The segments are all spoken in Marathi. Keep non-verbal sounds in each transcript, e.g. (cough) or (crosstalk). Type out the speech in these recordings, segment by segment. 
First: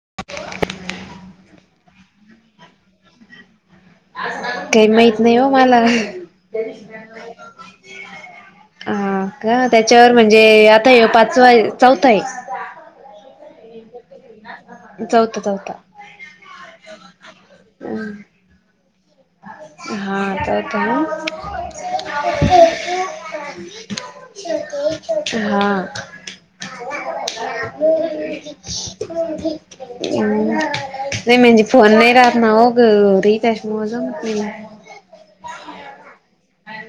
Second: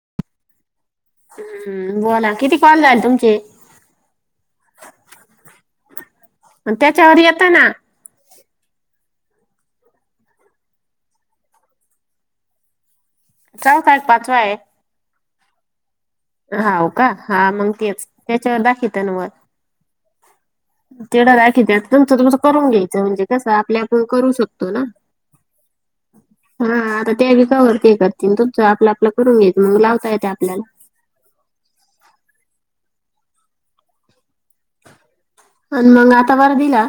(inaudible) हम्म बोला किती कॉल झाले तुमचे? काही माहित नाही हो मला. मग त्याच्यावर येतं ना हा का त्याच्यावर म्हणजे आता ये पाचवा चौथा आहे. सात आठ पाचवा आहे. जाऊतं जाऊतं. हाव का हा मग तेच त्याच्यावर दाखित नवं. हा चौथा ना. तेडा राखीचा तुमचं तुमच करून घ्यायचं म्हणजे कस आपल्या आपण करू शकतो ना. हा. हा आता ते बी कवर ते करतील तुमचं आपलं आपलं करून घ्यायचं मग लावता येते आपल्याला (unintelligible) नाही म्हणजे फोन नाही राहणार हो ग रेट आहे (unintelligible) आणि मग आता बर दिला.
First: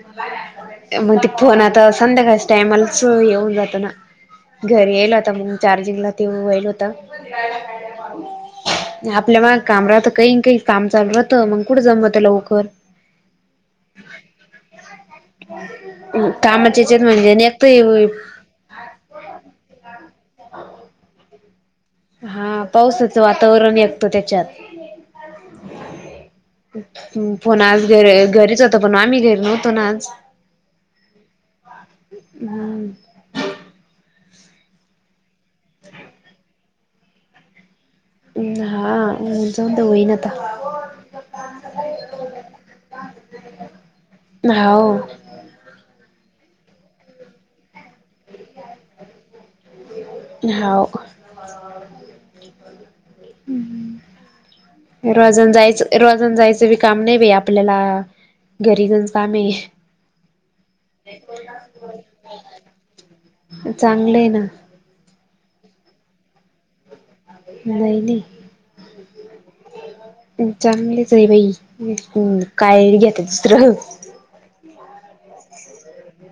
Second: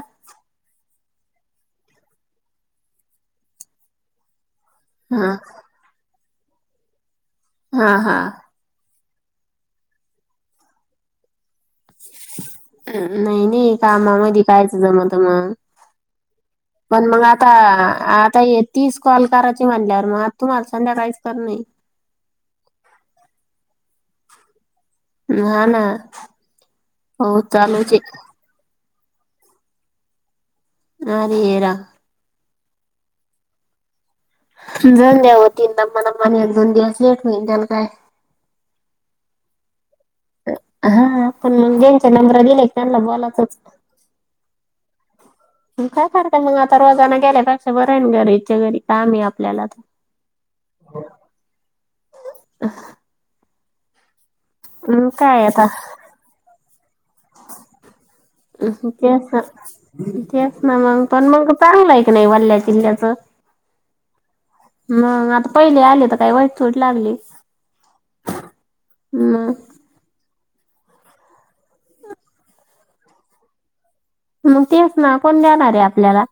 मग ते फोन आता संध्याकाळच टायमालाच येऊन जात ना घरी येईल होता हा मग चार्जिंगला तेव्हा येल होता. हा हा. आपल्या मग काम राहत काही काही काम चालू राहतं मग कुठं जमतं लवकर. नाही नाही कामामध्ये कायच जमा त म. कामाच्या याच्यात पण मग म्हणजे आता निघत आता ये तिस कॉल करायची म्हणल्यावर मग आता तुम्हाले संध्याकाळीच करणे. हा पावसाचं वातावरण एकतं त्याच्यात. हा ना हो फोन आज चालूच आहे घर घरीच हो तो पण आम्ही देत नव्हतो ना आज. अ रेरा हम. दऊन द्या होती मला मन एक दोन दिवस लेट म त्याला काय. हा जा. हा पण ज्यांचे नंबरा दिले त्यांना बोलातच. जााऊ. काय फरते मग आता रोजाना गेल्या पक्ष बर. घरीच्या घरी काम आहे आपल्याला तर हाव अ. काय रोजान आता जायचं रोजान जायचं बी काम नाही ब आपल्याला. अ घरी जाऊन त्याच काम आहे त्याच ना मग पण मग चांगलं आहे क नाही वल्ल्या किल्ल्याचं. चांग मग आता पहिले आले तर काही वाईट तोट लागली. नाही नाही. मग चांगलेचे बाई काय घ्याता दुसरं. मग तेस ना कोण देणार आहे आपल्याला.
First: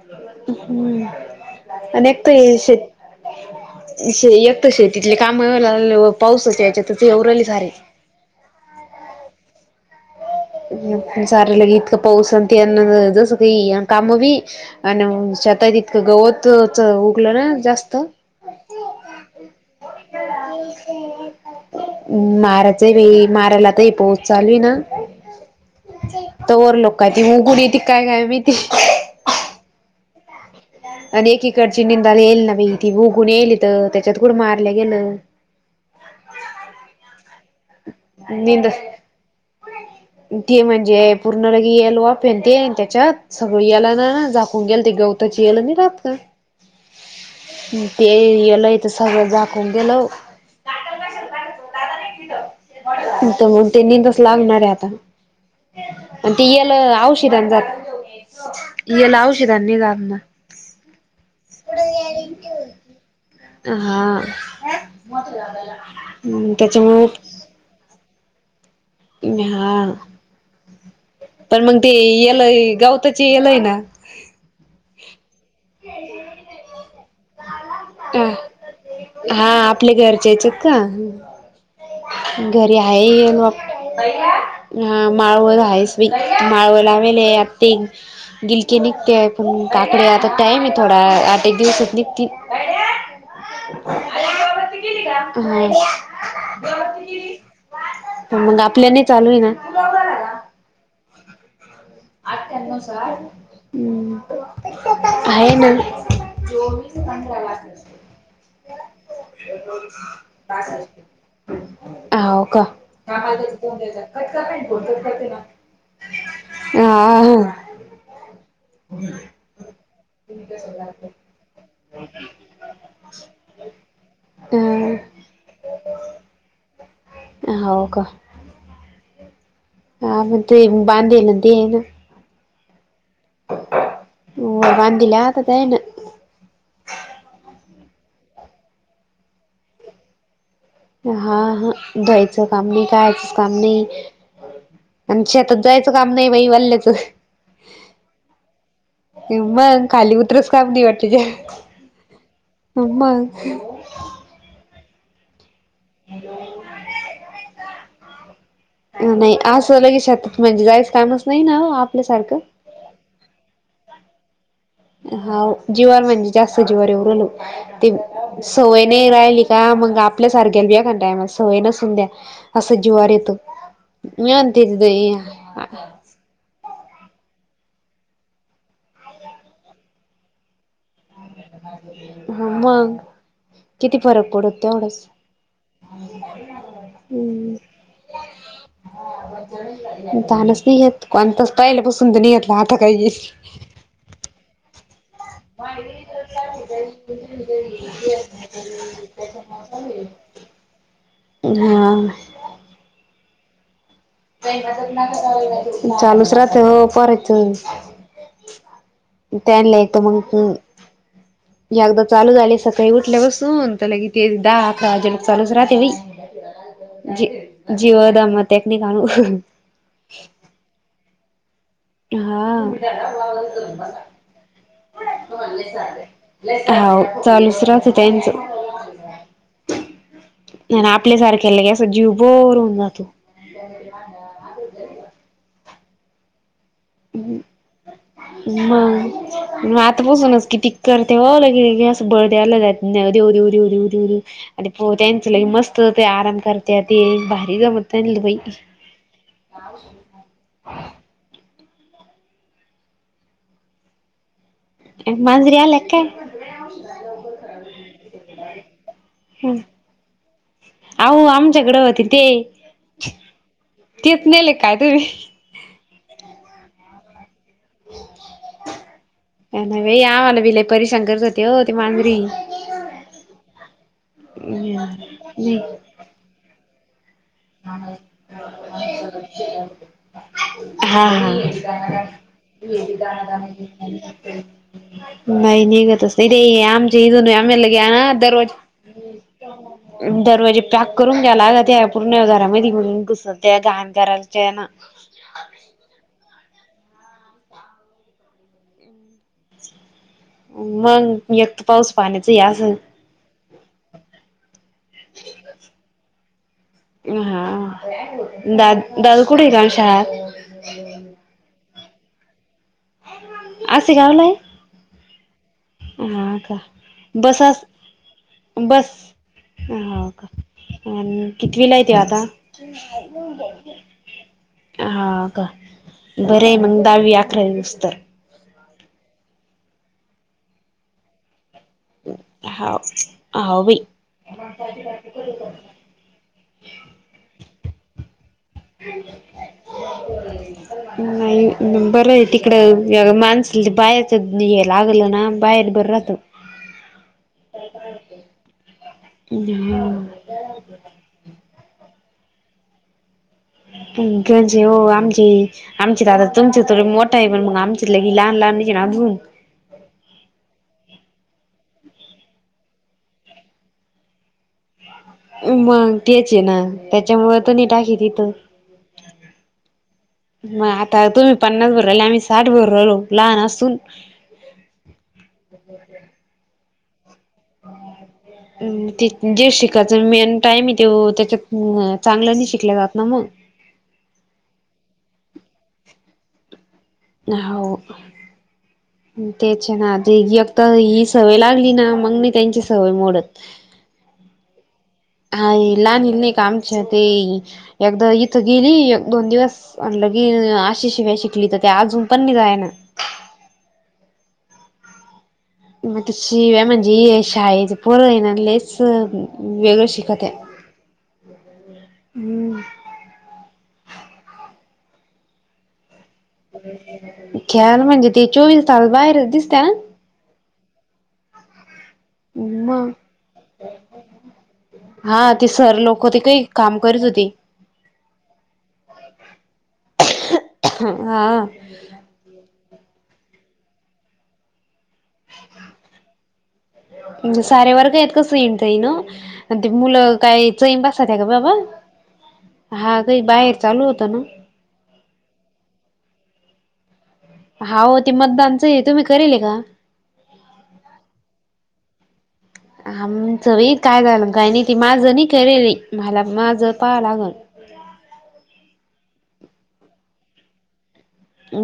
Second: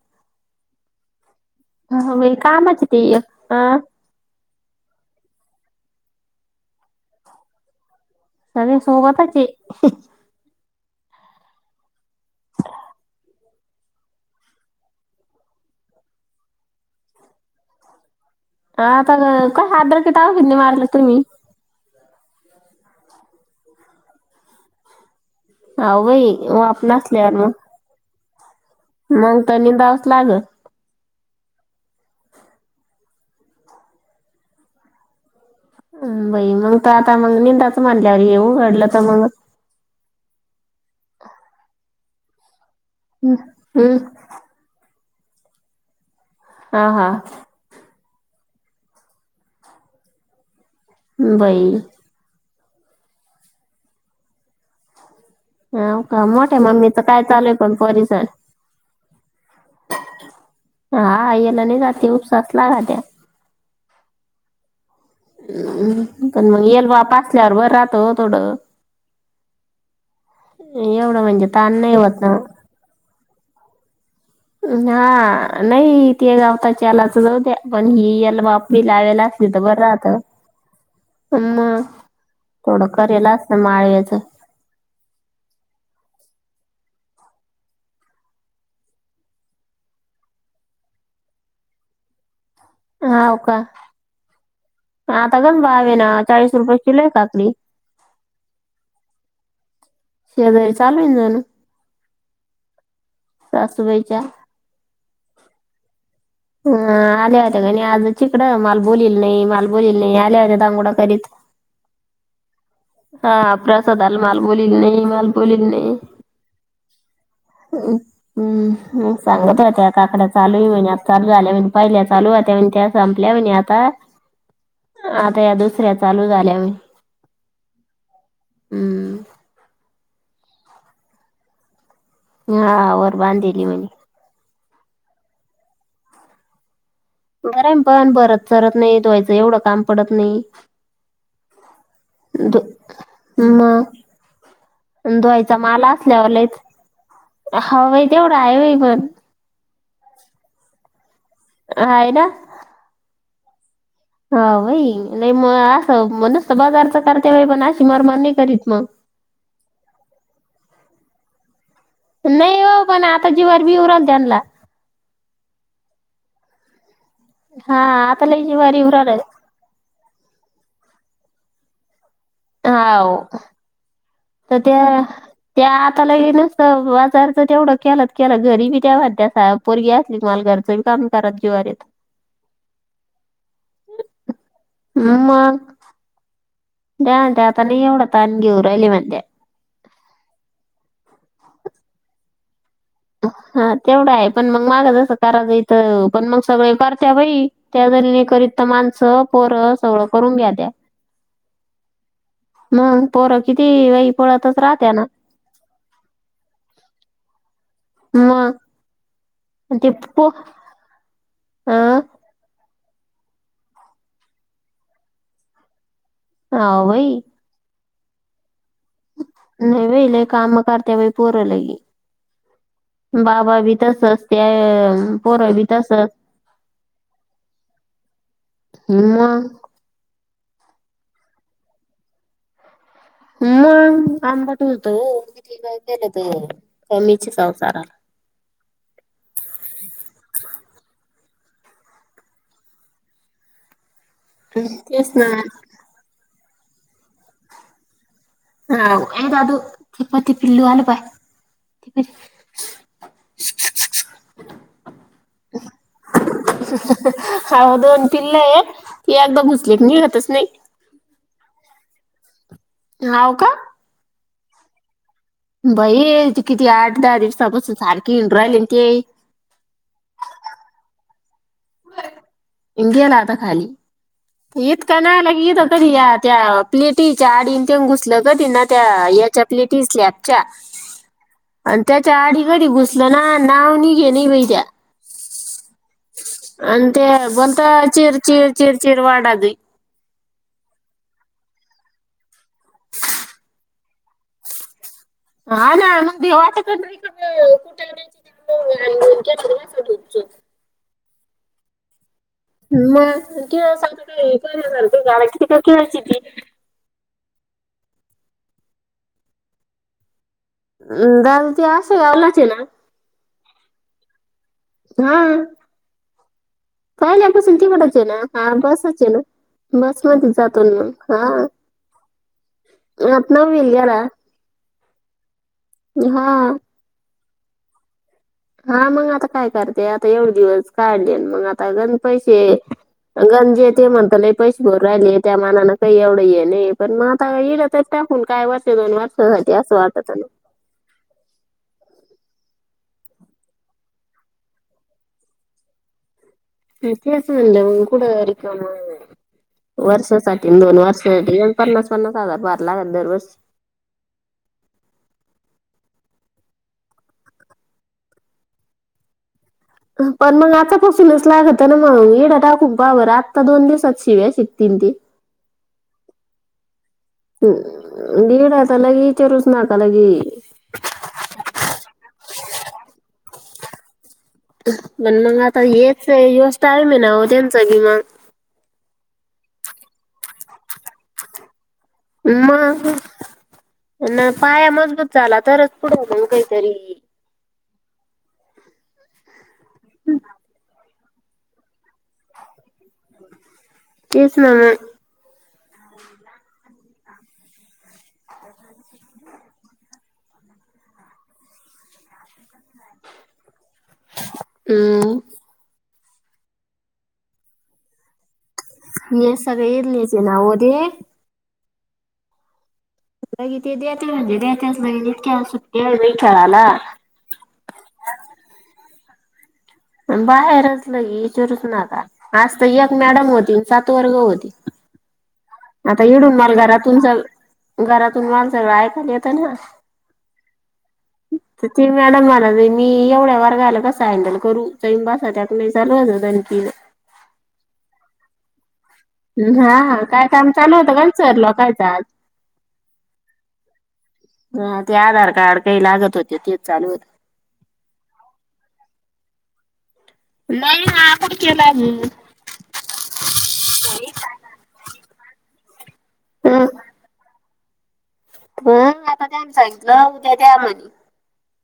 आणि हा, एकत बाई कामाचे ते एक हा, श एकत शेतीतले काम. मला पाऊसचं याच्यात एवराली सारे. सगळे सोगबतची. सार ले इतकं पाऊस आणि जसं काही काम बी आणि ता ततकं गवतच उगलं ना जास्त. आताग का हात्र क त होगतनी मारल तुम्ही. मारायच बाई मारायला तर पोहच चालू ना. अहो बाई तरर वाप लोक त नसल्यावर मग उघुडी ती काय काय मी. मग त निबावस लाग. आणि एकीकडची निंदाला येईल ना बा ती उगून येईल तर त्याच्यात कुडं मारल्या गेलं. बाई मग त आता मग निंदाच म्हणल्यावर येऊ निंद घडलं तर मग. ते म्हणजे पूर्ण लगे यालो पेनते त्याच्यात सगळं याला हम्म ना झाकून गेल ते गव. त्याची येलं नाही राहात का. हा हा. ते यालयथ सगळं दखून गेलं. बाई. तेनी तसलं आणणार आहे आता. ह का आणि ते मोठे येल मग् ममी तर काय औषधां चालूय पण परिसर. करण. हा याला नाही जाते उपसास लागात्या हा. ह पण मग येलवा त्याच्यामुळे पासल्यावर बर राहत थोडं. हा एवढं म्हणजे पण ताण मग ते नाही होत ना याला गावत. लना. हा नाही ते गावताच्यालाच जाऊ द्या पण हि याला बापरी लावेला. हा आपल्या घरच्याच का मग घरी थोडं करेल आहे. असतं माळव्याचं हा माळ व आहेस. माळव ला मेले आ ते गिलके निघते पण काकडे आता टाइम आहे थोडा आठ एक दिवसातली ती. ह हो का. आता कास हा भावे ना चाळीस रुपये किलो आहे काकडी मग आपल्याने चालू आहे ना. जाण. आठ्या्नव सार् आहे म ह आल्या होत्या गणी आज चिकड मालबोलील नाही मालबोललील नाही आल्या होत्या दांगोडा करीत. हव का. हा प्रसादाला माल बोलील नाही माल बोलील (unintelligible) हा म सांगत त्या आकड्या चालू, आू झाल्या म्ह पहिल्या चालू त्या. (unintelligible) त्या संपल्या म्हन आता. आता या दुसऱ्या, चालू झाल्या व. हा हो का. ह म ते बांधलं दे आहे ना. हा वर बांधेली म्हणे. वर बाधील्या आता तेन, बर पण बरत चारत नाही, धुवाएच एवढं काम पडत नाही. हा हा धुवायचं धु- काम नाही, कळायचंच काम नाही. मग अन आ शेतात जायचं काम नाही, बाई वाल्ल्याचं. हई तेवढा आहेय पण, मग खाली उतरच का वाटते ज. अयना, हम्. हा भाई नाही म असं म्हणसत बाजारच करते बाई पण अशी मारमार नाही करीत. मग नाही असं लगेचात म्हणजे जायच कामच नाही ना. आपल्यासारखं नाही हो पण आता जीवर बी उ राल त्यांला. हा जीवावर म्हणजे जास्त जीवर येऊ. हा ते आता लय जीवार सवय येऊ नाही राहिलं राहिली का मग, आपल्या सारखे बिया का टायमस. सवय नंसून द्या. असं जीवावर हा येतं मी तर त्या, म्हणते त्या आताला येेनस. बाजारच तेवढं केल केल घरी, बी तेव त्यासा पोरगी असली माल घरचं काम करत जीवार येत ह मग किती फरक पडत तेवढंच. (unintelligible) द्या म्हणते आता हम्म लई येवढं ताण घेऊ राहिल्या म्हणत्या, ताणच येत कोणता स्टाईलपसूनेत, हा तेवढा आहे पण मग माग, करा येत पण मग सगळे करत्या बाई, त्या जरीने करत माणसं पोर सगळं कर होंग्या, हा. परोर किती वई चालूच राहते हो पोराचं, मग त्यां ल ते येतो मग. पो ह अं अगदा चालू झाले. काही उठल्या बसून त्या, ल कि ते दहा अकराजलक चालूच राहते बाई. हा बाई, जीव द मतक, नाही बले काम करते बाई पूरलाग. हा बाबा बी तसच त्या पोरा बी तसच. ह चालूचरच त्यांचं. हिमा, नाही ना आपल्या सारखे ल क, अस जीव बर होऊन जातो. मग आंबा ठोलतोठीय केलं तर. कमीच संसाराला मग म आता बसूनच किती करते. तेव्हावलं के की असं बळद आलं, देऊ देऊ देऊ देऊ देऊ दे. आणि तेच ना त्यांच ल मस्त हो, आराम करते ते भारी जमत बाई हा ये दादू चिपती, पिल्लू आल बाय (unintelligible) माजरी आ काय? हाव दोन पिल्ले आहेत एकदा काय भुसलेत निघातच नाही. झगडा होतील ते. हाव का? तेच नेले काय तुम्ही बाई ती किती आठ दहा दिवसापासून सारखी राहिली ते काय नाही बाई आमाला बी लय परेशान करत होती ओ ती मांजरी. गेला आता खाली. इतका नालायक ईद नाही तरी या त्या टीव्हीच्या आडीन त् घुसलंग ते न त्या याच्यातली ती स्लॅप च्या. हा हा अण त्या त्याच्या आडी घडी घुसलं ना नाव निघे नाही बहि त्या्या नाही निघतच नाही ते आमचेन बोलता आमेला घे ना चिर दरवाज चिर चिर चिर वाडादी. घरी पॅक करून घ्याला. त्या पूर्ण घरामध्ये घ घुसते गाहान करायच्या ना. हा ना भ्याव वाटत होतं तिथं कुठं (unintelligible) मग एकत पाऊस पाण्याच हे असं मग खेळ काय बर झा झाला किती का खेळायची ती. हा दा दादू कुठे का शाळा? दादू ते असायलाच आहे ना? असे गावलाय? हा. ह का? बस पाहिल्यापसून तवटच आहे ना. हा बस बसच ये ना. बस हो का मध्ये जातो ना मग हा. आत नववीला गेला हाव का? हा बरे म दावी आ ठे (inaudible) स्तर. हा मग आता काय करते. आता एवढे दिवस काढले न मग आताण पैसे हाव हाव गंजी बाई ते म्हणता लय पैसे भर राहिले. त्या मानान काही एवढं आहे नाही पण मग आता येईला तरच टाकून. काय वर्ष दोन वार्ष होते असं वाटत. इग मानसल बाहेरचे ये लागल ना बाहेर बर राहत. तेच म्हणलं मग कुठं रिकामा वर्षासाठी दोन वर्षासाठीऊन पन्नास पन्नास हजार भरलाग दरवर्ष. जेव्हा हो आमची आमचे दादा तुमचे थोडी मोठा आहे पण मग आमची लय लहान ल आम्ही हेला घीवून पण मग आतापसूनच लागत ना मग? एडा टाकून पाहाबर आत्ता दोन दिवसात शिव्या शिकतील ते. मग त्याच आहे ना. त्याच्यामुळ तनी टाकीे तिथं. दीड आता लगे विचारूच नका लगे मग आता तुम्ही पन्नास भर राहिले. आम्ही साठ बर रालो लहान असून. पण मग आता येच हाय व्यवस्था आहे मी ना त्यांचा विमा ते जे शिकायचं मेन टाईम आहे तो त्याच्यात चांगलं नाही शिकलं मग जात ना ना पाया मजबूत झाला तरच पुढ हो ओ काहीतरी हो तेचे ना. देगी एकत सवय लागली ना मग मी त्यांची सवय मोडत. तेचना मग हा ये लाणीला नाही का? अच्छा ते एकदा इथं गेली, एक दोन दिवस लगे आशि शिवाय शिकली तर ते अजून पण निगाय ना. हम्म. मग त शिव्या म्हणजे शाळेचे पोरय ना, लइच अस हे सगळे वेगळं इथलेच आहे शिकत्या ना हो ते हम् कि ते द्या म्हणजे दचग इतक्या सुट्टया बाई खेळाला ख्याल म्हणजे, ते चोवीस तास बाहेरच दिसत्यात. बाहेरच लय इचारूच नका. आज तर मग एक मॅडम होती सात वर्ग होती. हा ते सर आता लोक ते येडून काही मला काम घरातचन करीत चाल होते घरातुन माल सगळ ऐकाला येत ना हा ती मॅडम मला (unintelligible) मी एवढ्या वर्गाला कसा हँडल करू जसा टाकून (unintelligible) चालूणन साऱ्या वर्ग आहेत सोइन (unintelligible) हा काय काम चालू होतं काय का सरल बाबा काय आल हा काही बाहेर चालू होतं ना ह ते आधार कार्ड काही लागत होते तेच चालु होत हा हो ते मतदानच तुम्ही करेल का नाही हा आपण केला आमचं बी काय झालं काही नाही ती माझं नाही करेल‌ हे मला माझं पाहाव लागलं हो आता त्यानी सांगितलं उद्या द्या म्हणे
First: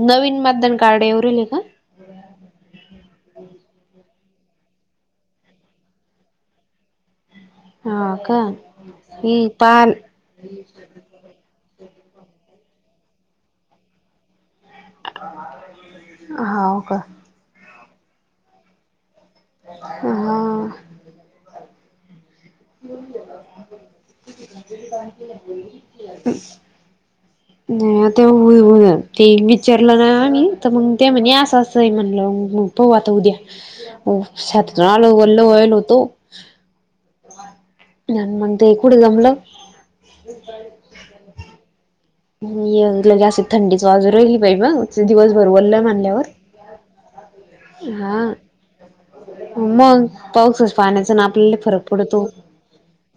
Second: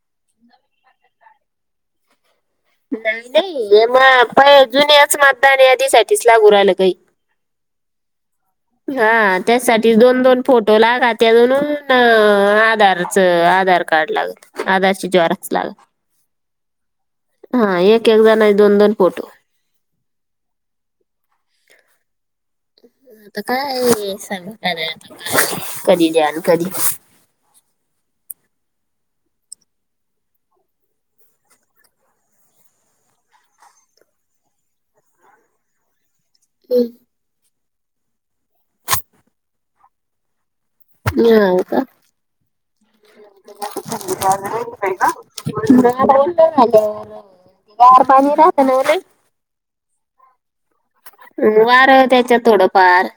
नवीन मतदान कार्ड येऊ राहीले का नाही नाही हे मग पहि जुन्याच मतदान यादीसाठीठीच लागु राहिलं काही हा का हा हे पाल त्यासाठी दोन दोन फोटो लागा त्या म्हणु आधारचं आधार कार्ड लागत आधारची झेरॉक्स लागते होव का हा एक एक जणां दोन दोन फोटो हं आता काय सग कधी द्याल कधी (unintelligible) नाही तेव हो हो ते विचारलं ना आम्ही तर मग ते म्हणे असं असं म्हणलं मग पाहु आता उद्या शेतात तुन आलो वल्ले होईल होतो- हम्- जन म्ह (inaudible) ण ते कुठं जमलं मी हाव का लगे अस थंडीच वाजु राहिली बाई मग दिवसभर वल्लं मग मनल्यावर बोलणं झाल्यावर गार हा पाणी राहतं ना लई. हो मग पाऊसा पाण्याचा ना आपल्याला फरक वारं पडतो त्याच्यात थोडंफार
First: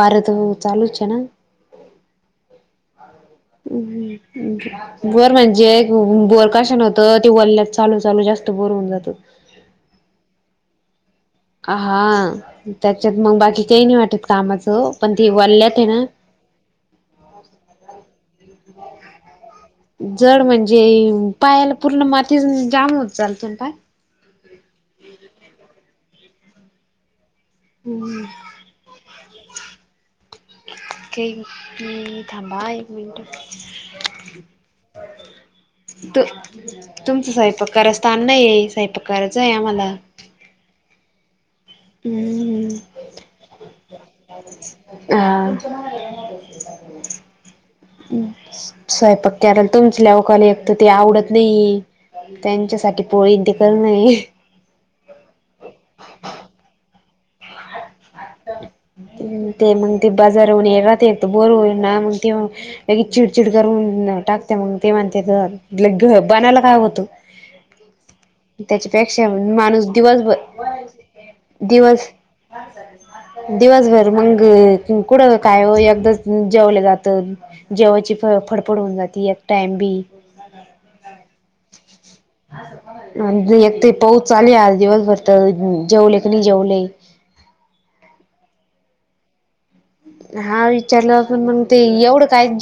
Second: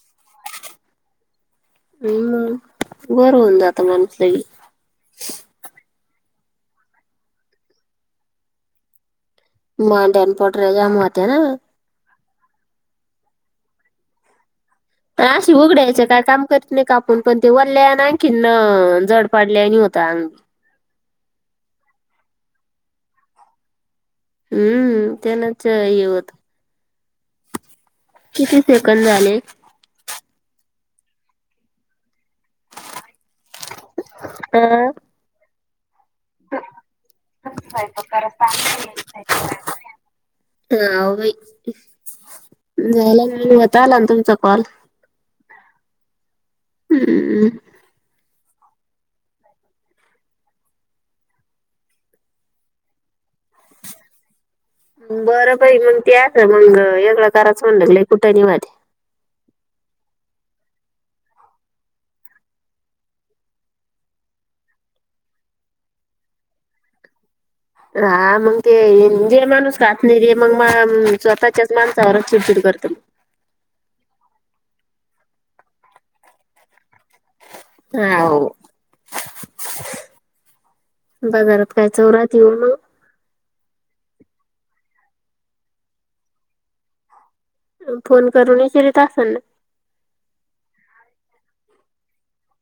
वारं तर चालुच आहे ना हम् बरं म्हणजे बोर काश व्हतं ते वल्यात चालु चालु जास्त बोर होऊन जातं मांड्या पोटर्या जाम होतात हा त्याच्यात मग बाकी काही नाही वाटत कामाच अशी उघडायचे काय काम करीत नाही काम पण ते वल्ल्या आणखीन न जड म्हणजे पायाला पुर्ण माती जाम होत चालते ना पाय हम्म त्यानच येव हम्म किती सेकंद झाले की ही थांबा एक मिनट अ तु तुमचं स्वयंपाक करायचा टाईम नाहीये स्वयंपाक करायचा आहे आम्हाला हाव बाई झालं व्हतं आला तुमचा कॉल हं हं हम्म स्वयंपाक कराय तुमच्या लवकाला (inaudible) एक तर ते आवडत नाही त्यांच्यासाठी पोळीन ते करणं हे बरं बाई मग ते असं मग एगळ कराच म्हनलं की लय ते मग ते बाजारहून येईल राहता बोर होईल ना मग ते लगेच चिडचिड करून टाकते मग ते म्हणतेत घ बनायला काय होतं हा मग ते त्याच्यापेक्षा जे माणुस माणूस खात नाही रे दिवसभर मग म स्वतःच्याच दिवस माणसावरचं चिडचिड करत दिवसभर मग कुठं काय एकदा जेवलं जातं. जेवची हा फ हो फडफड होऊन जाते एक टाइम बी. बाजारात काय चौरात येऊ मग अ एक ते पो. चाल आज दिवसभर तर जेऊले की नाही जेऊले फोन करून विचरीत असलना. हा विचारलं पण मग ते एवढं काय.